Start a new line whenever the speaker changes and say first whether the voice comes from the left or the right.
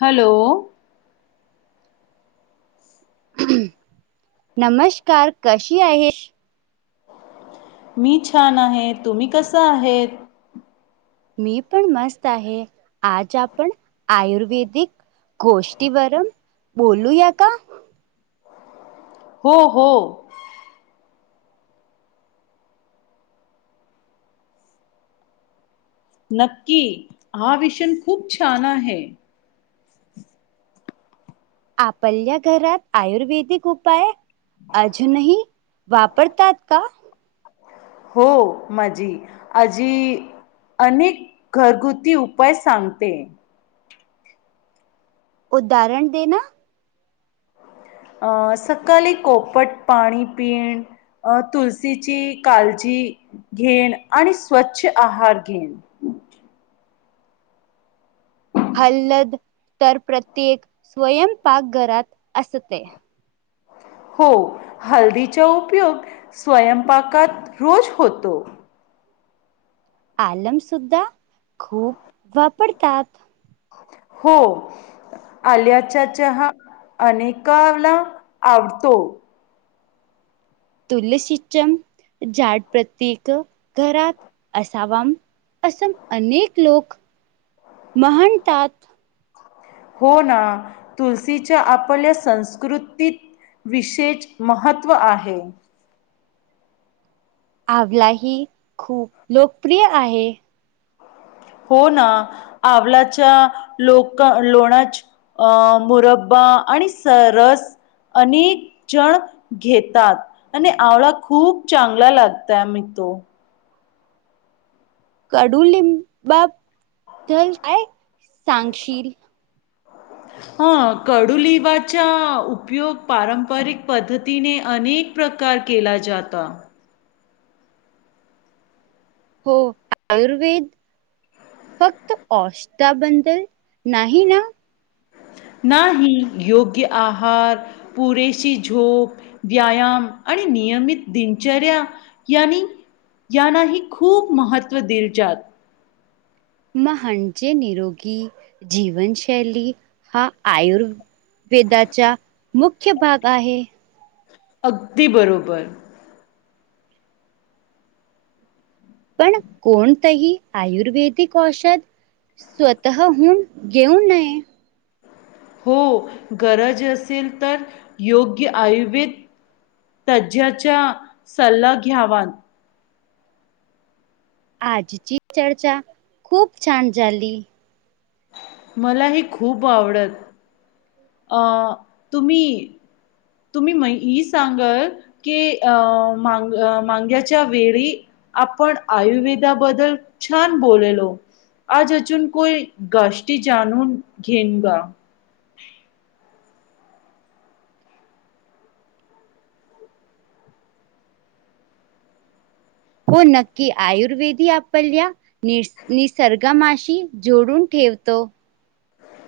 left: Hello.
right: नमस्कार कशी आहे?
left: मी छान आहे. तुम्ही कसं आहेत?
right: मी पण मस्त आहे. आज आपण आयुर्वेदिक गोष्टीवरून बोलूया का?
left: हो हो. नक्की हा विषय खूप छान आहे.
right: आपल्या घरात आयुर्वेदिक उपाय अजूनही वापरतात का?
left: हो माझी आजी अनेक घरगुती उपाय सांगते.
right: उदाहरण देना?
left: सकाळी कोपट पाणी पिन अं तुलसीची काळजी घेन आणि स्वच्छ आहार घेन.
right: हलद तर प्रत्येक स्वयंपाक घरात असते.
left: फुफु... हो हळदीचा उपयोग स्वयंपाकात रोज होतो.
right: आलम सुद्धा खूप वापरतात.
left: हो. आल्याचा चहा अनेकाला आवडतो.
right: तुळशीच झाड प्रत्येक घरात असावा असं अनेक लोक म्हणतात.
left: होना तुलसच्या आपल्या संस्कृतीत विशेष महत्त्व आहे.
right: आवलाही खूप लोकप्रिय आहे.
left: होना आवलाच्या लोक लोणा अ मुरब्बा आणि सरस अनेक जण घेतात. आणि आवळा खूप चांगला लागताय मी तो.
right: कडुलिंबाबदल काय सांगशील?
left: ह [unintelligible] हा कडू लिंबाच्या उपयोग पारंपरिक पद्धतीने अनेक प्रकार केला जाता.
right: हो आयुर्वेद फक्त औषदाबंदल नाही ना?
left: नाही योग्य आहार पुरेशी झोप व्यायाम आणि नियमित दिनचर्या यानी यानाही खूप महत्व दिलज्यात.
right: माहांजे निरोगी जीवनशैली हा आयुर वेदाच्या मुख्य भाग आहे.
left: अगदी बरोबर.
right: पण कोणतही आयुर्वेदिक औषध स्वतः हून गेऊ नये
left: हो गरज असेल तर योग्य आयुर्वेद तज्ज्याच्या सल्ला घ्यावा.
right: आजची चर्चा खूप छान झाली.
left: मलाही खूप आवडत अ तुमी तुमी म ही सांगत कि अ मांग मांग्याच्या वेळी आपण आयुर्वेदाबद्दल छान बोललो. आज अजून कोई गाष्टी जाणून घेन गा.
right: हो नक्की आयुर्वेदी आपल्या नि निसर्गमाशी जोडून ठेवतो.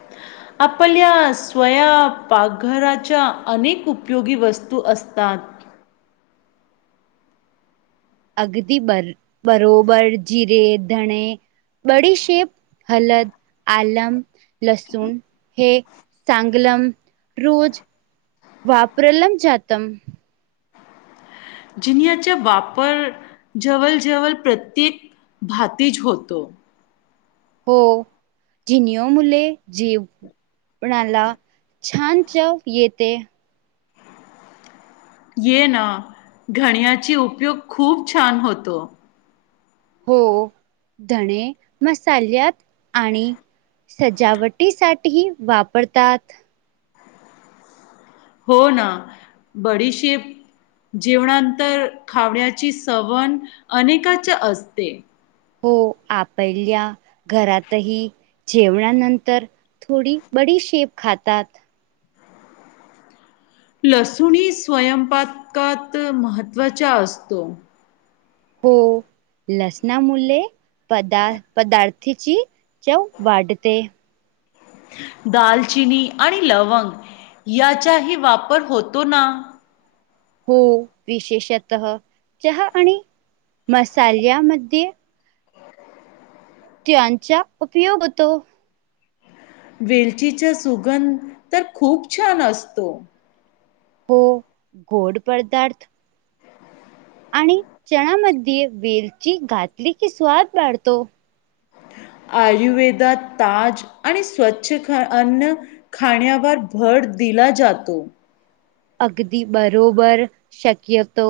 left: हा. आपल्या स्वयापाकघराच्या अनेक उपयोगी वस्तू असतात.
right: अगदी बर बरोबर जिरे धणे बडीशेप हलद आलम लसूण हे चांगलम रोज वाप्रलम जातम.
left: जिनयाचा वापर जवळ जवळ प्रत्येक भातीज होतो.
right: हो जिनओ मुले जेव कोणाला छान चव येते.
left: ये ना घण्याची उपयोग खूप छान होतो.
right: हो धणे मसाल्यात आणि सजावटीसाठी वापरतात.
left: हो ना बडीशीप जेवणान्तर तर खावण्याची सवण अनेकाच्या असते.
right: हो आपल्या घरातही जेवणानंतर थोडी बडी शेप खातात.
left: लसूणी स्वयंपाकात महत्त्वाच्या आसतो.
right: हो. लसनामुले पदार पदार्थची चव वाढते.
left: दालचिनी आणि लवंग याचाही वापर होतो ना?
right: हो विशेषतह चहा आणि मसाल्यामध्ये त्यांचा उपयोग होतो.
left: वेलचीचा सुगंध तर खूप छान आसतो.
right: हो गोड पदार्थ आणि चहामध्ये वेलची घातली की स्वाद वाढतो.
left: आयुर्वेदा ताज आणि स्वच्छ ख अन्न खाण्यावर भर दिला जातो.
right: अगदी बरोबर शक्यतो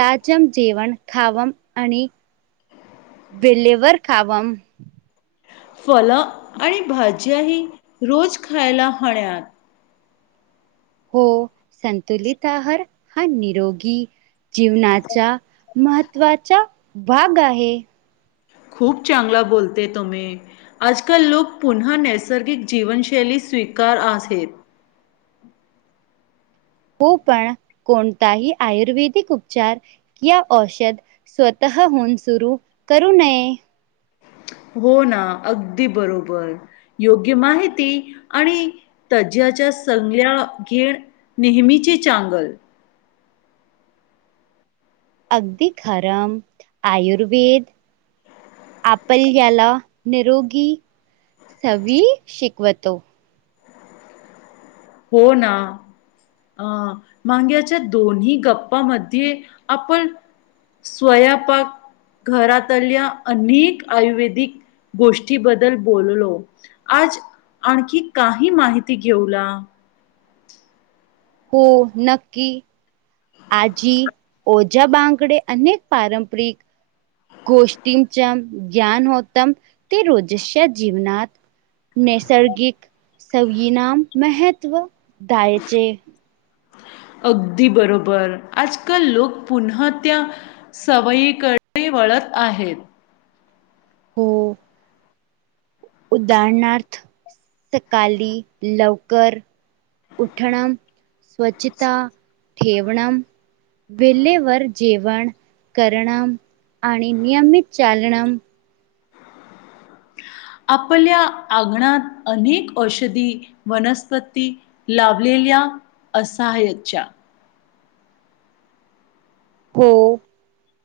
right: ताजम जेवण खावम आणि बेल्लेवर खावम
left: फल आणि भाज्या हि रोज खायला हाण्यात.
right: हो, संतुलित आहार हा निरोगी जीवनाच्या महत्त्वाचा भाग आहे.
left: खूप चांगला बोलते तुम्ही! आजकल लोक पुन्हा नैसर्गिक जीवनशैली स्वीकार आहेत.
right: हो, पण कोणताही आयुर्वेदिक उपचार या औषध स्वतःहून सुरू करू नये.
left: हो ना, अगदी बरोबर! योग्य माहिती आणि तज्ञांच्या संगल्या घेण नेहमीची चांगल.
right: अगदी खरम, आयुर्वेद आपण याला निरोगी सवयी शिकवतो.
left: हो ना! अं, मांग्याच्या दोन्ही गप्पामध्ये आपण स्वयापाक घरातल्या अनेक आयुर्वेदिक गोष्टी बद्दल बोललो. आज आणखी काही माहिती घेऊला?
right: हो, नक्की. आजी ओझा बांगडे अनेक पारंपरिक गोष्टींच्या ज्ञान होत. ते रोजश्या जीवनात नैसर्गिक सवयींना महत्त्व द्यायचे.
left: अगदी बरोबर. आजकल लोक पुन्हा त्या सवयीकडे वळत आहेत.
right: हो. उदाहरणार्थ सकाली लवकर उठणम् स्वच्छिता ठेवणम्. विल्हेवर जेवण करणम् आणि नियमित चालणम्.
left: आपल्या अंगणात अनेक औषधी वनस्पती लाभलेल्या असाह्यच्या.
right: हो, ओ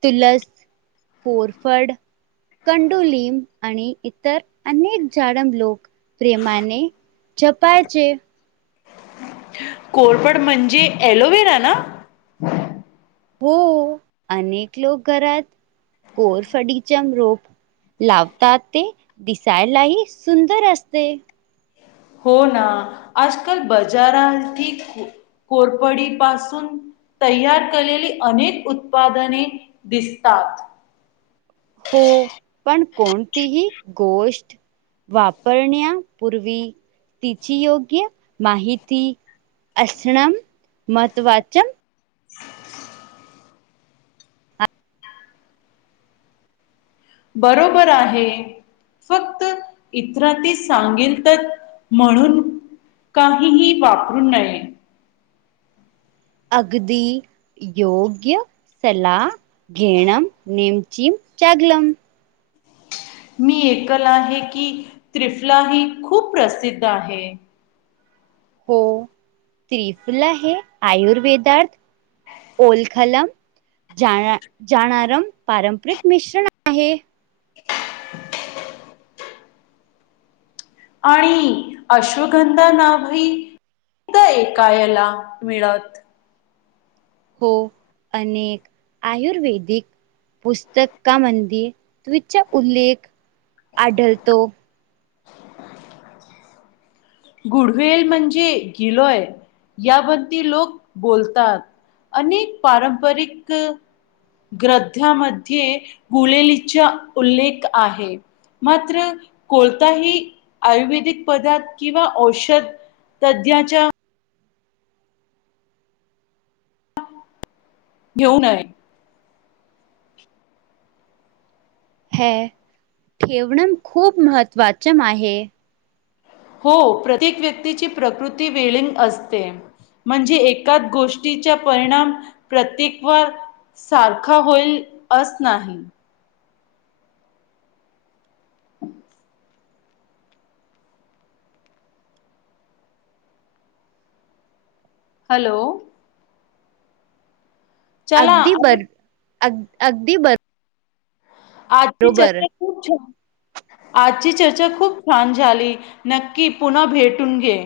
right: तुलस, कोरफड कंडुलीम आणि इतर अनेक जाडम् लोक प्रेमाने जपायचे.
left: कोरफड म्हणजे एलोवेरा ना?
right: हो, ओ, अनेक लोक घरात कोरफडीच्या रोप लावतात ते दिसालाही सुंदर असते.
left: हो ना, आजकल बजारांकी कोरफडी पासून तय्यार केलेली अनेक उत्पादने दिसतात.
right: हो, पण कोणतीही गोष्ट वापरण्यापूर्वी तिची योग्य माहिती अशणम् महत्वाचम्.
left: बरोबर आहे. फक्त इतरांनी सांगिलतर म्हणून काहीही वापरू नये.
right: अगदी योग्य सल्ला घेणम् नेमचीम् चागलम्.
left: मी ऐकलं आहे, की त्रिफला ही खूप प्रसिद्ध आहे.
right: हो, त्रिफला हे आयुर्वेदात ओलखलम् जाणा जाणारम् पारंपरिक मिश्रण आहे.
left: आणि अश्वगंधा नावही हे ऐकायला मिळत.
right: हो अनेक आयुर्वेदिक पुस्तकामध्ये त्विच उल्लेख आढळतो?
left: गुडवेल म्हणजे गिलोय यावरती लोक बोलतात? अनेक पारंपरिक ग्रंथामध्ये गुलेलीचा उल्लेख आहे? मात्र कोणताही आयुर्वेदिक पदार्थ किंवा औषध तज्ज्ञांच्या घेऊ नये.
right: हे ठेवण खूप महत्त्वाच म आहे.
left: हो प्रत्येक व्यक्तीची प्रकृती वेलींग असते. म्हणजे एकाच गोष्टीचा परिणाम प्रत्येक वार सारखा होईल अस नाही. [inaudible] हॅलो! चला
right: अगदी
left: आपण
right: बर अगदी अगदी बर.
left: आजची चर्चा खूप छान. आजची चर्चा खूप छान झाली नक्की पुन्हा भेटून घे